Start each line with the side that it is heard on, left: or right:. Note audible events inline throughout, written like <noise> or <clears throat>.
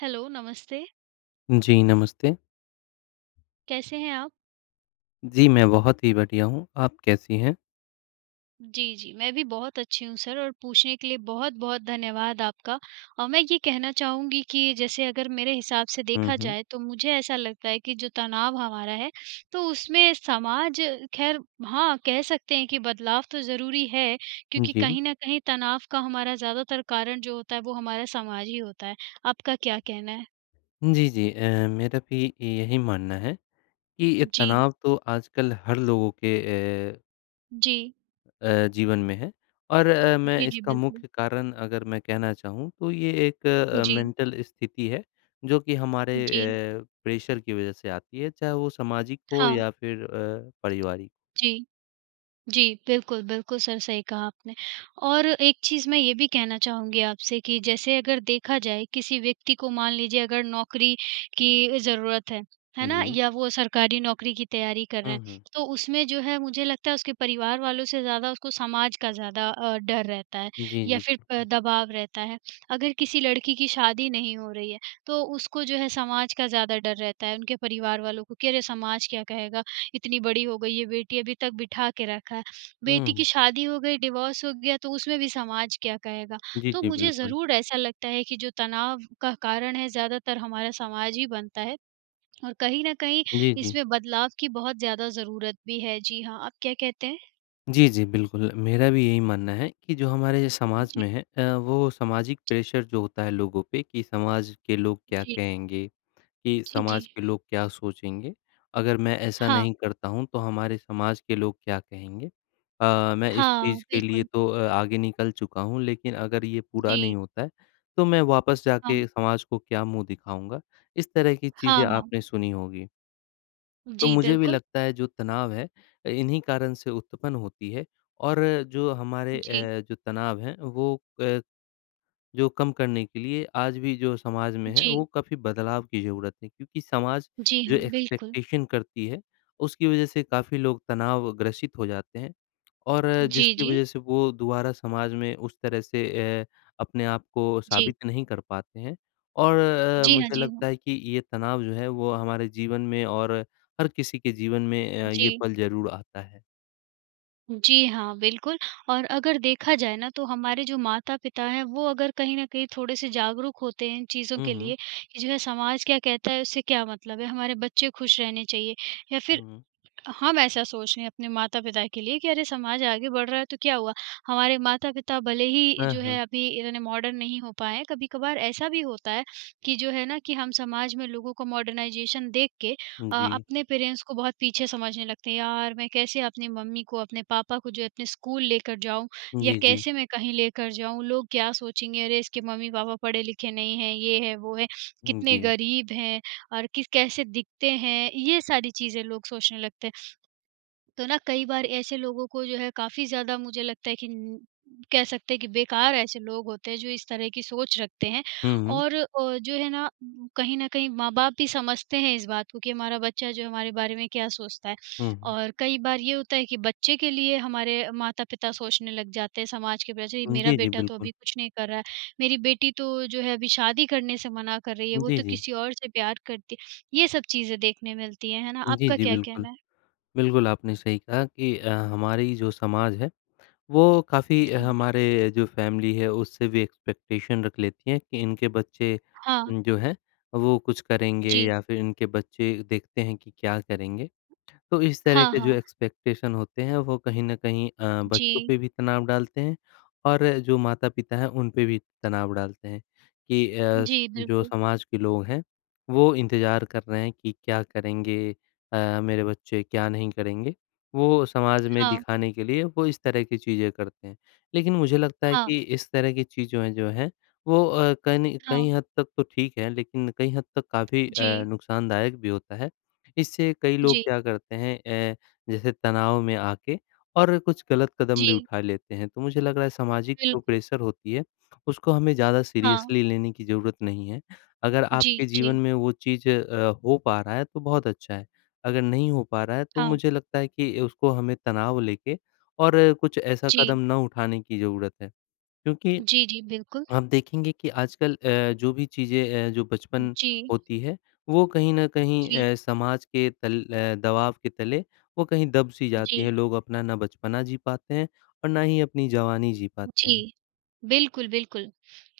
right: Hello, नमस्ते।
left: जी, नमस्ते।
right: कैसे हैं आप?
left: जी, मैं बहुत ही बढ़िया हूँ, आप कैसी हैं?
right: जी, जी। मैं भी बहुत अच्छी हूँ सर और पूछने के लिए बहुत-बहुत धन्यवाद आपका। और मैं ये कहना चाहूँगी कि जैसे अगर मेरे हिसाब से
left: हुँ,
right: देखा
left: हुँ।
right: जाए, तो मुझे ऐसा लगता है कि जो तनाव हमारा है, तो उसमें समाज ख़ैर हाँ, कह सकते हैं कि बदलाव तो ज़रूरी है
left: हुँ,
right: क्योंकि,
left: जी।
right: कहीं न कहीं तनाव का हमारा ज़्यादातर कारण जो होता है वो हमारा समाज ही होता है। आपका क्या कहना है?
left: जी, जी अ, मेरा भी यही मानना है, कि ये
right: जी।
left: तनाव तो आजकल हर लोगों के ए
right: जी।
left: अ, जीवन में है। और अ, मैं
right: जी, जी,
left: इसका
right: बिल्कुल।
left: मुख्य कारण अगर मैं कहना चाहूँ, तो ये एक अ
right: जी।
left: मेंटल स्थिति है, जो कि हमारे
right: उ, जी।
left: अ, प्रेशर की वजह से आती है, चाहे वो सामाजिक हो
right: हाँ।
left: या फिर अ, पारिवारिक।
right: जी। जी, बिल्कुल, बिल्कुल, सर सही कहा आपने। और एक चीज़ मैं ये भी कहना चाहूँगी आपसे कि जैसे अगर देखा जाए किसी व्यक्ति को मान लीजिए अगर नौकरी की ज़रूरत है, है
left: हुँ,
right: ना?
left: जी।
right: या वो सरकारी नौकरी की तैयारी कर रहे
left: हुँ,
right: हैं,
left: हुँ।
right: तो उसमें जो है मुझे लगता है उसके परिवार वालों से ज़्यादा उसको समाज का ज़्यादा अ, डर रहता है
left: जी,
right: या
left: जी।
right: फिर
left: हुँ,
right: प
left: हुँ।
right: दबाव रहता है। अगर किसी लड़की की शादी नहीं हो रही है, तो उसको जो है समाज का ज़्यादा डर रहता है, उनके परिवार वालों को, कि अरे! समाज क्या कहेगा? इतनी बड़ी हो गई है बेटी अभी तक बिठा के रखा है, बेटी की
left: हुँ।
right: शादी हो गई, डिवोर्स हो गया, तो उसमें भी समाज क्या कहेगा।
left: जी,
right: तो
left: जी,
right: मुझे
left: बिल्कुल।
right: ज़रूर ऐसा लगता है कि जो तनाव का कारण है ज़्यादातर हमारा समाज ही बनता है, और कहीं न कहीं
left: जी, जी।
right: इसमें बदलाव की बहुत ज़्यादा ज़रूरत भी है, जी हाँ, आप क्या कहते हैं?
left: जी, जी, बिल्कुल मेरा भी यही मानना है कि जो हमारे
right: उ,
left: समाज
right: जी।
left: में है अ, वो सामाजिक
right: जी।
left: प्रेशर जो होता है लोगों पे, कि समाज के लोग क्या
right: जी।
left: कहेंगे? कि
right: जी, जी।
left: समाज के लोग क्या सोचेंगे, अगर मैं ऐसा
right: हाँ।
left: नहीं करता हूँ तो हमारे समाज के लोग क्या कहेंगे? अ, मैं इस
right: हाँ,
left: चीज़ के लिए
right: बिल्कुल।
left: तो अ, आगे निकल चुका हूँ लेकिन अगर ये पूरा
right: जी।
left: नहीं होता है, तो मैं वापस
right: हाँ।
left: जाके समाज को क्या मुँह दिखाऊँगा? इस तरह की
right: हाँ,
left: चीज़ें
right: हाँ।
left: आपने सुनी होंगी। तो
right: जी,
left: मुझे भी
right: बिल्कुल।
left: लगता है जो तनाव है अ, इन्ही कारण से उत्पन्न होती है, और जो हमारे
right: जी।
left: अ, जो तनाव है वो अ, जो कम करने के लिए आज भी जो समाज में है, वो
right: जी।
left: काफ़ी बदलाव की ज़रूरत है, क्योंकि समाज
right: जी
left: जो
right: हाँ, बिल्कुल।
left: एक्सपेक्टेशन करती है, उसकी वज़ह से काफ़ी लोग तनाव ग्रसित हो जाते हैं। और
right: जी,
left: जिसकी
right: जी।
left: वज़ह से वो दोबारा समाज में उस तरह से अ, अपने आप को
right: जी।
left: साबित नहीं कर पाते हैं। और अ,
right: जी हाँ,
left: मुझे
right: जी हाँ।
left: लगता है कि ये तनाव जो है वो हमारे जीवन में और हर किसी के जीवन में अ, ये
right: जी।
left: पल ज़रूर आता है।
right: जी हाँ, बिल्कुल और अगर देखा जाए ना तो हमारे जो माता-पिता हैं वो अगर कहीं न कहीं थोड़े से जागरूक होते हैं इन चीज़ों
left: हुँ,
right: के
left: हुँ।
right: लिए, कि जो है समाज क्या कहता है उससे क्या मतलब है? हमारे बच्चे खुश रहने चाहिए या फिर,
left: हुँ।
right: हम ऐसा सोच रहे हैं अपने माता-पिता के लिए कि अरे! समाज आगे बढ़ रहा है, तो क्या हुआ? हमारे माता-पिता भले ही
left: हाँ,
right: जो
left: हाँ।
right: है अभी इतने मॉडर्न नहीं हो पाए हैं कभी-कभार ऐसा भी होता है, कि जो है ना कि हम समाज में लोगों को मॉडर्नाइजेशन देख के
left: उ,
right: अ,
left: जी।
right: अपने पेरेंट्स को बहुत पीछे समझने लगते हैं। यार, मैं कैसे अपनी मम्मी को, अपने पापा को जो है अपने स्कूल लेकर जाऊँ या
left: जी, जी।
right: कैसे मैं कहीं लेकर जाऊँ? लोग क्या सोचेंगे अरे इसके मम्मी-पापा पढ़े-लिखे नहीं हैं, ये है, वो है,
left: उ,
right: कितने
left: जी।
right: गरीब हैं और किस कैसे दिखते हैं? ये सारी चीज़ें लोग सोचने लगते हैं। तो ना कई बार ऐसे लोगों को जो है काफ़ी ज़्यादा मुझे लगता है कि न कह सकते हैं कि बेकार ऐसे लोग होते हैं जो इस तरह की सोच रखते हैं
left: हुँ, हुँ।
right: और अ, जो है ना कहीं न कहीं माँ-बाप भी समझते हैं इस बात को कि हमारा बच्चा जो है हमारे बारे में क्या सोचता है।
left: हुँ, हुँ।
right: और कई बार ये होता है कि बच्चे के लिए हमारे माता-पिता सोचने लग जाते हैं, समाज के पीछे
left: उ,
right: मेरा
left: जी, जी,
right: बेटा तो
left: बिल्कुल।
right: अभी कुछ नहीं कर रहा है, मेरी बेटी तो जो है अभी शादी करने से मना कर रही है, वो
left: जी,
right: तो
left: जी।
right: किसी और से प्यार करती है, ये सब चीज़ें देखने मिलती हैं, है ना?
left: जी,
right: आपका
left: जी,
right: क्या
left: बिल्कुल।
right: कहना है?
left: बिल्कुल आपने सही कहा कि अ, हमारी जो समाज है, वो काफ़ी
right: जी।
left: हमारे जो फैमिली है उससे भी एक्सपेक्टेशन रख लेती हैं कि इनके बच्चे,
right: हाँ।
left: जो हैं वो कुछ करेंगे
right: जी।
left: या फिर इनके बच्चे देखते हैं कि क्या करेंगे। तो इस तरह
right: हाँ,
left: के जो
right: हाँ।
left: एक्सपेक्टेशन होते हैं वो कहीं न कहीं अ, बच्चों
right: जी।
left: पे भी तनाव डालते हैं और जो माता पिता हैं, उन पे भी तनाव डालते हैं, कि अ, स
right: जी,
left: जो
right: बिल्कुल।
left: समाज के लोग हैं, वो इंतज़ार कर रहे हैं कि क्या करेंगे अ, मेरे बच्चे, क्या नहीं करेंगे, वो समाज में
right: हाँ।
left: दिखाने के लिए वो इस तरह की चीज़ें करते हैं। लेकिन मुझे लगता है
right: हाँ।
left: कि इस तरह की चीजों ए जो हैं वो अ, कनि कई
right: हाँ।
left: हद तक तो ठीक है लेकिन कई हद तक काफ़ी अ,
right: जी।
left: नुक़सानदायक भी होता है। इससे कई लोग
right: जी।
left: क्या करते हैं ए जैसे तनाव में आके और कुछ गलत कदम भी
right: जी।
left: उठा लेते हैं, तो मुझे लग रहा है सामाजिक जो
right: बिल्कुल।
left: प्रेशर होती है, उसको हमें ज़्यादा
right: हाँ।
left: सीरियसली लेने की ज़रूरत नहीं है। अगर
right: जी,
left: आपके जीवन
right: जी।
left: में वो चीज़ अ, हो पा रहा है तो बहुत अच्छा है, अगर नहीं हो पा रहा है तो
right: हाँ।
left: मुझे लगता है कि उसको हमें तनाव लेके और कुछ ऐसा कदम
right: जी।
left: न उठाने की ज़रूरत है। क्योंकि
right: जी, जी, बिल्कुल।
left: आप देखेंगे कि आजकल अ, जो भी चीज़ें अ, जो बचपन
right: जी।
left: होती है, वो कहीं न कहीं
right: जी।
left: अ, समाज के तल अ, दबाव के तले वो कहीं दब सी जाती
right: जी।
left: है, लोग अपना ना बचपना जी पाते हैं और ना ही अपनी जवानी जी पाते हैं।
right: जी, बिल्कुल, बिल्कुल।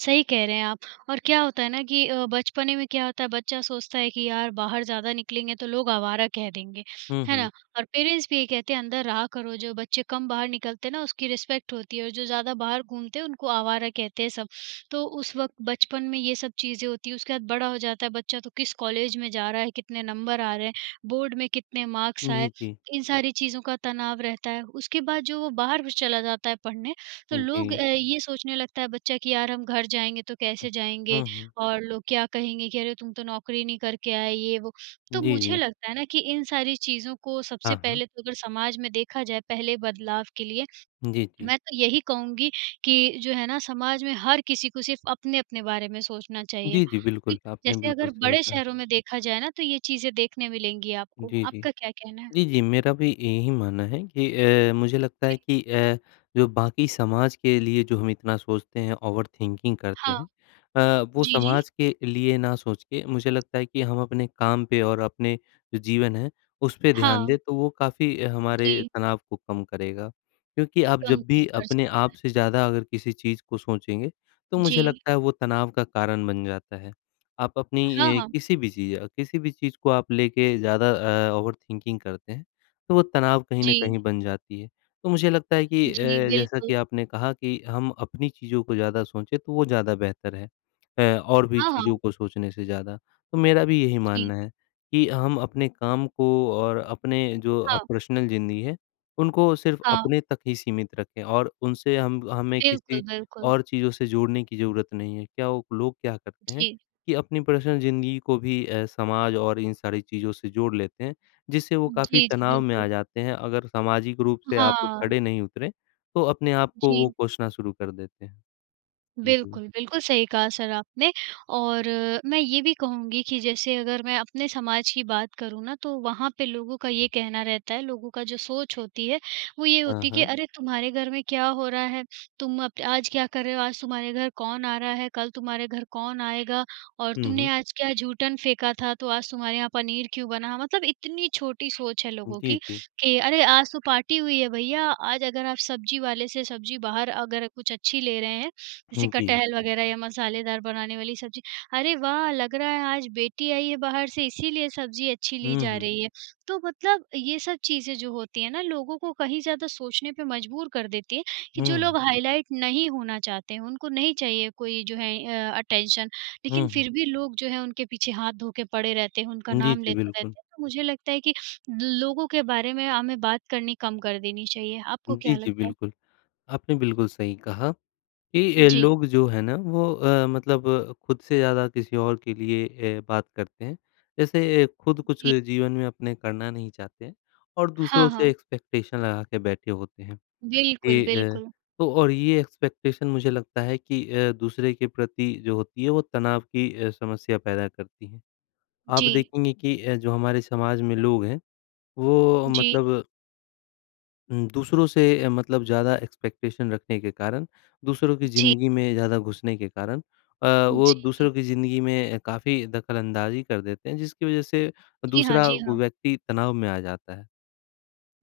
right: सही कह रहे हैं आप और क्या होता है ना कि अ, बचपने में क्या होता है बच्चा सोचता है कि यार बाहर ज़्यादा निकलेंगे तो लोग आवारा कह देंगे,
left: हुँ,
right: है
left: हुँ।
right: ना? और पेरेंट्स भी यही कहते हैं अंदर रहा करो, जो बच्चे कम बाहर निकलते हैं ना उसकी रिस्पेक्ट होती है और जो ज़्यादा बाहर घूमते हैं, उनको आवारा कहते हैं सब। तो उस वक़्त बचपन में ये सब चीज़ें होती है, उसके बाद बड़ा हो जाता है बच्चा तो किस कॉलेज में जा रहा है, कितने नंबर आ रहे हैं, बोर्ड में कितने मार्क्स
left: जी,
right: आए?
left: जी।
right: इन सारी चीज़ों का तनाव रहता है। उसके बाद जो वो बाहर भी चला जाता है पढ़ने, तो
left: हुँ,
right: लोग
left: जी।
right: अ, ये सोचने लगता है बच्चा कि यार हम घर जाएँगे तो कैसे जाएँगे
left: हुँ, हुँ।
right: और लोग क्या कहेंगे, कि अरे! तुम तो नौकरी नहीं करके आए ये वो। तो
left: जी,
right: मुझे
left: जी।
right: लगता है ना कि इन सारी चीज़ों को सबसे
left: हाँ, हाँ।
right: पहले तो अगर समाज में देखा जाए पहले बदलाव के लिए,
left: जी, जी।
right: मैं तो यही कहूँगी कि जो है ना समाज में हर किसी को सिर्फ़ अपने-अपने बारे में सोचना चाहिए।
left: जी, जी, बिल्कुल। आपने
right: जैसे
left: बिल्कुल
right: अगर
left: सही
right: बड़े
left: कहा।
right: शहरों में देखा जाए ना, तो ये चीज़ें देखने मिलेंगी आपको,
left: जी, जी।
right: आपका क्या कहना है?
left: जी, जी, मेरा भी यही मानना है कि अ, मुझे लगता
right: जी।
left: है कि अ, जो बाकी समाज के लिए जो हम इतना सोचते हैं, ओवरथिंकिंग करते
right: हाँ।
left: हैं अ, वो
right: जी, जी।
left: समाज के लिए ना सोच के मुझे लगता है कि हम अपने काम पे और अपने जो जीवन है, उस पे ध्यान दें,
right: हाँ।
left: तो वो काफ़ी हमारे
right: जी।
left: तनाव को कम करेगा। क्योंकि आप
right: कम
left: जब
right: क
left: भी
right: कर
left: अपने
right: सकता
left: आप
right: है।
left: से ज़्यादा अगर किसी चीज़ को सोचेंगे, तो मुझे
right: जी।
left: लगता है वो तनाव का कारण बन जाता है। आप
right: हाँ,
left: अपनी अ,
right: हाँ।
left: किसी भी चीज़ किसी भी चीज़ को आप लेके ज़्यादा अ, ओवरथिंकिंग करते हैं, तो वो तनाव कहीं न
right: जी।
left: कहीं बन जाती है। तो मुझे लगता है कि अ,
right: जी,
left: जैसा
right: बिल्कुल।
left: कि आपने कहा कि हम अपनी चीज़ों को ज़्यादा सोचे, तो वो ज़्यादा बेहतर है, ए और भी
right: हाँ,
left: चीज़ों
right: हाँ।
left: को सोचने से ज़्यादा। तो मेरा भी यही
right: जी।
left: मानना है, कि हम अपने काम को और अपने जो अ,
right: हाँ।
left: पर्सनल ज़िंदगी है, उनको सिर्फ़
right: हाँ।
left: अपने तक ही सीमित रखें और उनसे हम हमें किसी
right: बिल्कुल, बिल्कुल।
left: और चीज़ों से जोड़ने की ज़रूरत नहीं है। क्या वो लोग क्या करते हैं
right: जी।
left: कि अपनी पर्सनल ज़िंदगी को भी अ, समाज और इन सारी चीज़ों से जोड़ लेते हैं, जिससे वो काफ़ी
right: जी, जी,
left: तनाव में
right: बिल्कुल।
left: आ जाते हैं, अगर सामाजिक रूप से आप
right: हाँ।
left: खड़े नहीं उतरे, तो अपने आप को वो
right: जी।
left: कोसना शुरू कर देते हैं। जी।
right: बिल्कुल, बिल्कुल, सही कहा सर आपने और मैं ये भी कहूँगी कि जैसे अगर मैं अपने समाज की बात करूँ ना, तो वहाँ पे लोगों का ये कहना रहता है, लोगों का जो सोच होती है वो ये
left: हाँ,
right: होती है, कि
left: हाँ।
right: अरे, तुम्हारे घर में क्या हो रहा है? तुम अप आज क्या कर रहे हो, आज तुम्हारे घर कौन आ रहा है, कल तुम्हारे घर कौन आएगा? और
left: हुँ,
right: तुमने
left: हुँ।
right: आज क्या जूठन फेंका था, तो आज तुम्हारे यहाँ पनीर क्यों बना? मतलब इतनी छोटी सोच है
left: उ,
right: लोगों
left: जी,
right: की,
left: जी।
right: कि अरे, आज तो पार्टी हुई है भईया आज अगर आप सब्जी वाले से सब्जी बाहर अगर कुछ अच्छी ले रहे हैं, जैसे
left: हुँ जी।
right: कटहल
left: जी।
right: वग़ैरह या मसालेदार बनाने वाली सब्ज़ी, अरे वाह! लग रहा है आज बेटी आई है बाहर से इसलिए सब्ज़ी अच्छी ली
left: हुँ,
right: जा
left: हुँ।
right: रही है। तो मतलब ये सब चीज़ें जो होती है ना लोगों को कहीं ज़्यादा सोचने पे मजबूर कर देती है, कि जो
left: हुँ।
right: लोग हाइलाइट नहीं होना चाहते हैं, उनको नहीं चाहिए कोई जो है अ, अटेंशन,
left: हुँ,
right: लेकिन
left: हुँ।
right: फिर भी लोग जो हैं उनके पीछे हाथ धो के पड़े रहते हैं, उनका
left: जी,
right: नाम
left: जी,
right: लेते
left: बिल्कुल।
right: रहते हैं। तो मुझे लगता है कि लो लोगों के बारे में हमें बात करनी कम कर देनी चाहिए।
left: उ,
right: आपको
left: जी,
right: क्या
left: जी,
right: लगता है?
left: बिल्कुल। आपने बिल्कुल सही कहा, कि अ,
right: जी।
left: लोग जो है ना वो अ, मतलब अ, खुद से ज़्यादा किसी और के लिए ए बात करते हैं, जैसे खुद कुछ
right: जी।
left: जीवन में अपने करना नहीं चाहते हैं, और
right: हाँ,
left: दूसरों से
right: हाँ।
left: एक्सपेक्टेशन लगा के बैठे होते हैं।
right: बिल्कुल,
left: ये अ,
right: बिल्कुल।
left: तो और ये एक्सपेक्टेशन मुझे लगता है कि अ, दूसरे के प्रति जो होती है वो तनाव की अ, समस्या पैदा करती है। आप
right: जी।
left: देखेंगे कि अ, जो हमारे समाज में लोग हैं, वो अ,
right: जी।
left: मतलब हुँ, दूसरों से अ, मतलब ज़्यादा एक्सपेक्टेशन रखने के कारण, दूसरों की
right: जी।
left: ज़िंदगी में ज़्यादा घुसने के कारण अ, वो
right: जी,
left: दूसरों
right: जी।
left: की ज़िंदगी में काफ़ी दख़लअंदाज़ी कर देते हैं जिसकी वजह से
right: जी हाँ,
left: दूसरा
right: जी
left: व
right: हाँ।
left: व्यक्ति तनाव में आ जाता है।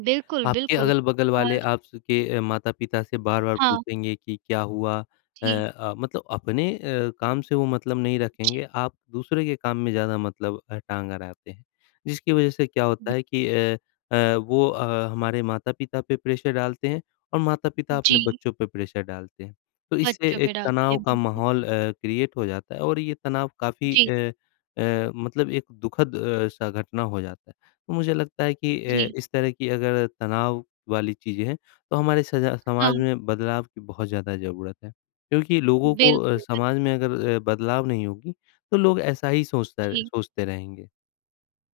right: बिल्कुल,
left: आपके
right: बिल्कुल।
left: अगल-बगल वाले
right: और
left: आप स के ए माता-पिता से बार-बार
right: हाँ।
left: पूछेंगे कि क्या हुआ। अ
right: जी।
left: अ, मतलब अपने अ, काम से वो मतलब नहीं
right: जी।
left: रखेंगे, आप दूसरे के काम में ज़्यादा मतलब अ, टांग अड़ाते हैं। जिसकी वजह से क्या होता
right: बि
left: है कि अ अ, वो अ, हमारे माता-पिता पे प्रेशर डालते हैं और माता-पिता अपने
right: जी।
left: बच्चों पे प्रेशर डालते हैं। तो इससे
right: बच्चों
left: एक
right: पे डालते है।
left: तनाव का
right: बिल्कुल।
left: माहौल अ, क्रिएट हो जाता है और ये तनाव काफ़ी
right: जी।
left: अ अ, मतलब एक दुखद अ, सा घटना हो जाता है। मुझे लगता है कि अ,
right: जी।
left: इस तरह की अगर तनाव वाली चीज़ें हैं तो हमारे सजा समाज
right: हाँ।
left: में बदलाव की बहुत ज़्यादा ज़रूरत है। क्योंकि लोगों को अ,
right: बिल्कुल,
left: समाज
right: बिल्कुल।
left: में अगर अ, बदलाव नहीं होगी तो लोग ऐसा ही सोचता
right: जी।
left: सोचते रहेंगे।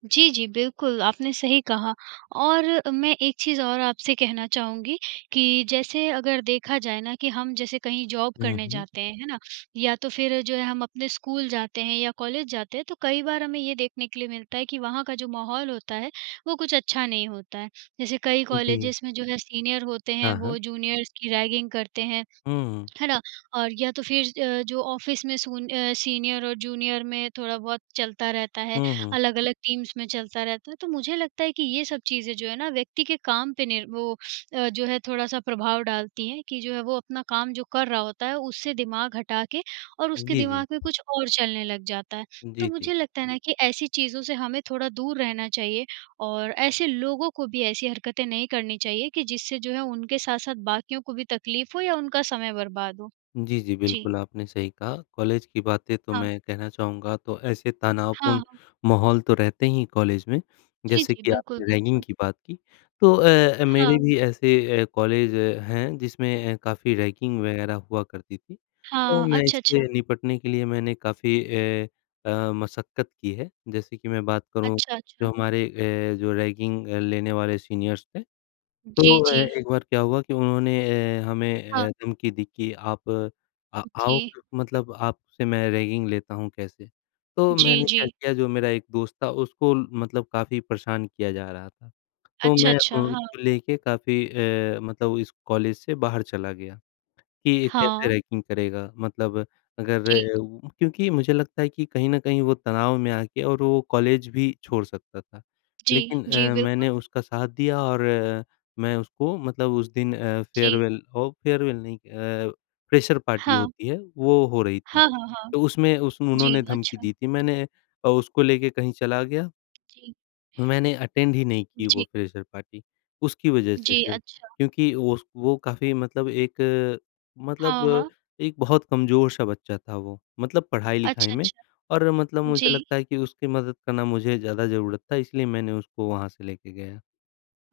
right: जी, जी, बिल्कुल आपने सही कहा। और मैं एक चीज़ और अ, आपसे कहना चाहूँगी कि जैसे अगर देखा जाए ना कि हम जैसे कहीं जॉब
left: हुँ,
right: करने
left: हुँ।
right: जाते हैं, है ना। या तो फिर जो है हम अपने स्कूल जाते हैं या कॉलेज जाते हैं, तो कई बार हमें ये देखने के लिए मिलता है कि वहाँ का जो माहौल होता है वो कुछ अच्छा नहीं होता है। जैसे कई
left: जी।
right: कॉलेजेस में जो है सीनियर होते हैं
left: हाँ, हाँ।
right: वो जूनियर्स की रैगिंग करते हैं,
left: हुँ, हुँ।
right: है ना। और या तो फिर अ, जो ऑफिस में सुन अ, सीनियर और जूनियर में थोड़ा बहुत चलता रहता है,
left: हुँ, हुँ।
right: अलग-अलग टीम्स में चलता रहता है। तो मुझे लगता है कि ये सब चीज़ें जो हैं ना व्यक्ति के काम पे नीर वो अ, जो है थोड़ा-सा प्रभाव डालती हैं, कि जो है वो अपना काम जो कर रहा होता है उससे दिमाग हटा के और उसके
left: जी, जी।
right: दिमाग में कुछ और चलने लग जाता है। तो
left: जी, जी।
right: मुझे लगता है ना कि ऐसी चीज़ों से हमें थोड़ा दूर रहना चाहिए। और ऐसे लोगों को भी ऐसी हरकतें नहीं करनी चाहिए कि जिससे जो है उनके साथ-साथ बाकियों को भी तकलीफ़ हो या उनका समय बर्बाद हो।
left: जी, जी,
right: जी।
left: बिल्कुल आपने सही कहा। कॉलेज की बातें तो
right: हाँ।
left: मैं कहना चाहूँगा तो ऐसे
right: हाँ,
left: तनावपूर्ण
right: हाँ।
left: माहौल तो रहते ही हैं कॉलेज में,
right: जी,
left: जैसे
right: जी।
left: कि
right: बिल्कुल,
left: आपने रैगिंग
right: बिल्कुल।
left: की बात की। तो अ अ, मेरे
right: हाँ।
left: भी ऐसे अ, कॉलेज हैं जिसमें ए काफ़ी रैगिंग वगैरह हुआ करती थी। तो
right: हाँ,
left: मैं
right: अच्छा, अच्छा।
left: इससे निपटने के लिए मैंने काफ़ी ए, अ, मशक्कत की है। जैसे कि मैं बात करूँ
right: अच्छा,
left: जो
right: अच्छा।
left: हमारे अ, जो रैगिंग अ, लेने वाले सीनियर्स थे।
right: जी,
left: तो अ,
right: जी।
left: एक बार क्या हुआ कि उन्होंने ए, हमें
right: हाँ।
left: ए, धमकी दी कि आप आ आओ
right: जी।
left: मतलब आपसे मैं रैगिंग लेता हूँ कैसे। तो
right: जी,
left: मैंने क्या
right: जी।
left: किया जो मेरा एक दोस्त था उसको मतलब काफ़ी परेशान किया जा रहा था। तो
right: अच्छा,
left: मैं अ,
right: अच्छा, हाँ।
left: उसको लेके काफ़ी अ, मतलब इस कॉलेज से बाहर चला गया कि ये कैसे
right: हाँ।
left: रैगिंग करेगा। मतलब
right: जी।
left: अगर उ क्योंकि मुझे लगता है कि कहीं न कहीं वो तनाव में आके और वो कॉलेज भी छोड़ सकता था।
right: जी,
left: लेकिन
right: जी
left: अ,
right: बिल्कुल।
left: मैंने उसका साथ दिया और मैं उसको मतलब उस दिन अ,
right: जी।
left: फेयरवेल हो फेयरवेल नहीं अ, फ्रेशर पार्टी
right: हाँ।
left: होती है वो हो रही थी।
right: हाँ, हाँ, हाँ।
left: तो उसमें उस उन्होंने
right: जी,
left: धमकी
right: अच्छा।
left: दी थी। मैंने अ, उसको लेके कहीं चला गया
right: जी।
left: मैंने अटेंड ही नहीं की वो
right: जी।
left: फ्रेशर पार्टी, उसकी वजह से
right: जी,
left: सिर्फ।
right: अच्छा।
left: क्योंकि उस वो काफ़ी मतलब एक अ, मतलब
right: हाँ,
left: अ,
right: हाँ।
left: एक बहुत कमज़ोर-सा बच्चा था वो, मतलब पढ़ाई-लिखाई
right: अच्छा,
left: में।
right: अच्छा।
left: और मतलब मुझे
right: जी।
left: लगता है कि उसकी मदद करना मुझे ज़्यादा ज़रूरत था इसलिए मैंने उसको वहाँ से लेके गया।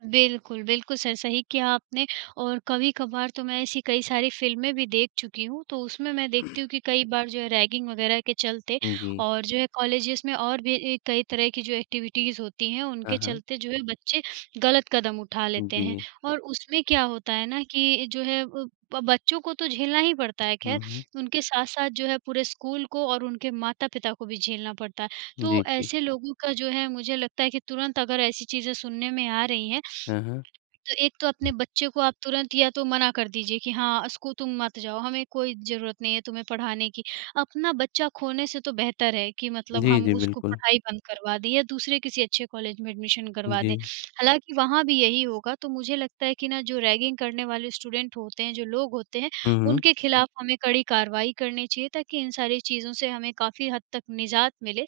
right: बिल्कुल, बिल्कुल सर सही किया आपने। और कभी-कभार तो मैं ऐसी कई सारी फिल्में भी देख चुकी हूँ, तो उसमें मैं देखती
left: <clears throat>
right: हूँ कि कई बार जो है रैगिंग वगैरह के चलते
left: उम, जी।
right: और जो है कॉलेजेस में और भी ई कई तरह की जो एक्टिविटीज़ होती हैं
left: हाँ,
right: उनके
left: हाँ।
right: चलते जो है बच्चे ग़लत कदम उठा लेते हैं।
left: जी।
right: और उसमें क्या होता है ना कि जो है अ, ब बच्चों को तो झेलना ही पड़ता है खैर,
left: हुँ, हुँ।
right: उनके साथ-साथ जो है पूरे स्कूल को और उनके माता-पिता को भी झेलना पड़ता है।
left: जी,
right: तो
left: जी।
right: ऐसे लोगों का जो है मुझे लगता है कि तुरंत अगर ऐसी चीज़ें सुनने में आ रही हैं,
left: हाँ, हाँ।
right: <sniffs> तो एक तो अपने बच्चे को आप तुरंत या तो मना कर दीजिए कि हाँ, अ, स्कू तुम मत जाओ हमें कोई ज़रूरत नहीं है तुम्हें पढ़ाने की। अपना बच्चा खोने से तो बेहतर है कि मतलब
left: जी,
right: हम
left: जी,
right: उसको
left: बिल्कुल।
right: पढ़ाई बंद करवा दें या दूसरे किसी अच्छे कॉलेज में एडमिशन करवा दें।
left: जी।
right: हालाँकि वहाँ भी यही होगा। तो मुझे लगता है कि ना जो रैगिंग करने वाले स्टूडेंट होते हैं, जो लोग होते हैं
left: हुँ, हुँ।
right: उनके ख़िलाफ़ हमें कड़ी कार्रवाई करनी चाहिए ताकि इन सारी चीज़ों से हमें काफ़ी हद तक निजात मिले।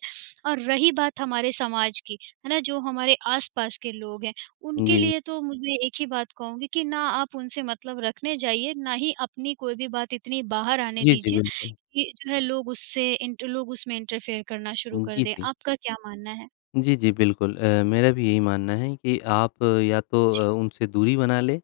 right: और रही बात हमारे समाज की, है ना, जो हमारे आस-पास के लोग हैं, उनके
left: जी।
right: लिए तो मुझे एक ही बात कहूँगी कि ना आप उनसे मतलब रखने जाइए ना ही अपनी कोई भी बात इतनी बाहर आने
left: जी, जी,
right: दीजिए
left: बिल्कुल।
right: कि जो है लोग उससे इन्ट लोग उसमें इंटरफेयर करना शुरू
left: उम,
right: कर
left: जी,
right: दें।
left: जी।
right: आपका क्या मानना है?
left: जी जी, बिल्कुल। अ, मेरा भी यही मानना है कि आप या तो
right: जी।
left: अ, उनसे दूरी बना लें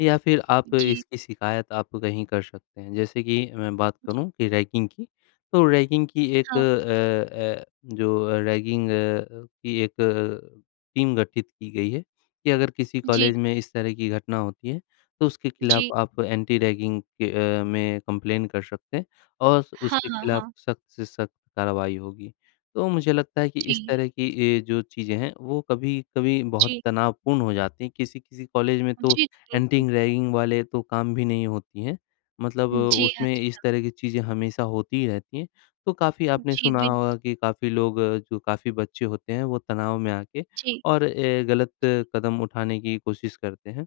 left: या फिर आप
right: जी।
left: इसकी शिकायत आप कहीं कर सकते हैं। जैसे कि, मैं बात
right: जी।
left: करूँ कि रैगिंग की, तो रैगिंग की, एक
right: हाँ।
left: अ अ, जो अ, रैगिंग अ, की एक अ, टीम गठित की गई है कि, अगर किसी
right: जी, जी।
left: कॉलेज में इस तरह की घटना होती है तो उसके
right: जी।
left: ख़िलाफ़ आप एंटी-रैगिंग के अ, में कंप्लेन कर सकते हैं। और स
right: हाँ,
left: उसके
right: हाँ,
left: ख़िलाफ़
right: हाँ।
left: सख्त से सख्त कार्रवाई होगी। तो मुझे लगता है कि इस
right: जी।
left: तरह की ये जो चीज़ें हैं, वो कभी-कभी बहुत
right: जी।
left: तनावपूर्ण हो जाती हैं। किसी-किसी कॉलेज में तो
right: जी, जी, बिल्कुल।
left: एंटी-रैगिंग वाले तो काम भी नहीं होती हैं, मतलब
right: उम, जी हाँ,
left: उसमें
right: जी
left: इस
right: हाँ।
left: तरह की चीज़ें हमेशा होती ही रहती हैं। तो काफ़ी आपने
right: जी,
left: सुना
right: बिल्कुल।
left: होगा कि काफ़ी लोग जो काफ़ी बच्चे होते हैं वो तनाव में आके
right: जी।
left: और अ, ग़लत
right: जी।
left: कदम उठाने की कोशिश करते हैं।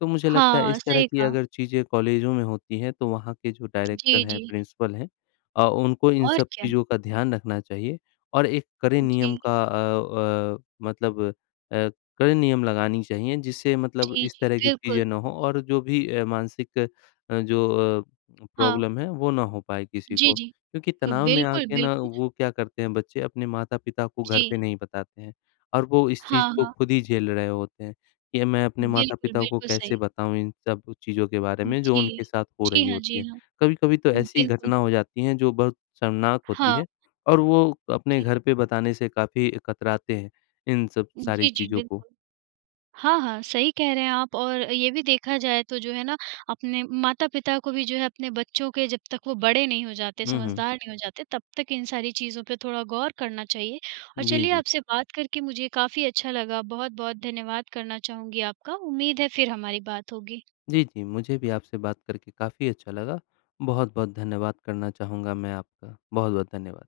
left: तो मुझे लगता है
right: हाँ,
left: इस तरह
right: सही
left: की
right: कहा।
left: अगर चीज़ें कॉलेजों में होती हैं तो वहाँ के जो डायरेक्टर
right: जी,
left: हैं या
right: जी।
left: प्रिंसिपल हैं, अ, उनको इन
right: और
left: सब
right: क्या।
left: चीज़ों का ध्यान रखना चाहिए और एक कड़े नियम
right: जी।
left: का अ अ, मतलब अ, कड़े नियम लगानी चाहिए, जिससे मतलब
right: जी,
left: इस
right: जी,
left: तरह की
right: बिल्कुल।
left: चीज़ें ना हो। और जो भी अ, मानसिक जो अ,
right: हाँ।
left: प्रॉब्लम है वो ना हो पाए किसी
right: जी,
left: को।
right: जी।
left: क्योंकि, तनाव में
right: बिल्कुल,
left: आके ना
right: बिल्कुल।
left: वो क्या करते हैं बच्चे अपने माता-पिता को घर
right: जी।
left: पे नहीं बताते हैं। और वो इस चीज़
right: हाँ,
left: को
right: हाँ।
left: ख़ुद ही झेल रहे होते हैं कि मैं अपने
right: बिल्कुल,
left: माता-पिता को
right: बिल्कुल
left: कैसे
right: सही।
left: बताऊँ इन सब चीज़ों के बारे में जो
right: जी।
left: उनके साथ हो
right: जी
left: रही
right: हाँ, जी
left: होती है।
right: हाँ।
left: कभी-कभी तो ऐसी
right: बिल्कुल,
left: घटना हो
right: बिल्कुल।
left: जाती है जो बहुत शर्मनाक होती
right: हाँ।
left: है। और वो अपने
right: जी।
left: घर पे बताने से काफ़ी कतराते हैं इन सब सारी
right: जी, जी,
left: चीज़ों को।
right: बिल्कुल। हाँ, हाँ, सही कह रहे हैं आप। और ये भी देखा जाए तो जो है ना अपने माता-पिता को भी जो है अपने बच्चों के जब तक वो बड़े नहीं हो जाते,
left: हुँ, हुँ।
right: समझदार नहीं हो जाते तब तक इन सारी चीज़ों पे थोड़ा गौर करना चाहिए। और
left: जी,
right: चलिए
left: जी।
right: आपसे बात करके मुझे काफ़ी अच्छा लगा। बहुत-बहुत धन्यवाद करना चाहूँगी आपका। उम्मीद है फिर हमारी बात होगी।
left: जी, जी, मुझे भी आपसे बात करके काफ़ी अच्छा लगा। बहुत-बहुत धन्यवाद करना चाहूँगा मैं आपका। बहुत-बहुत धन्यवाद।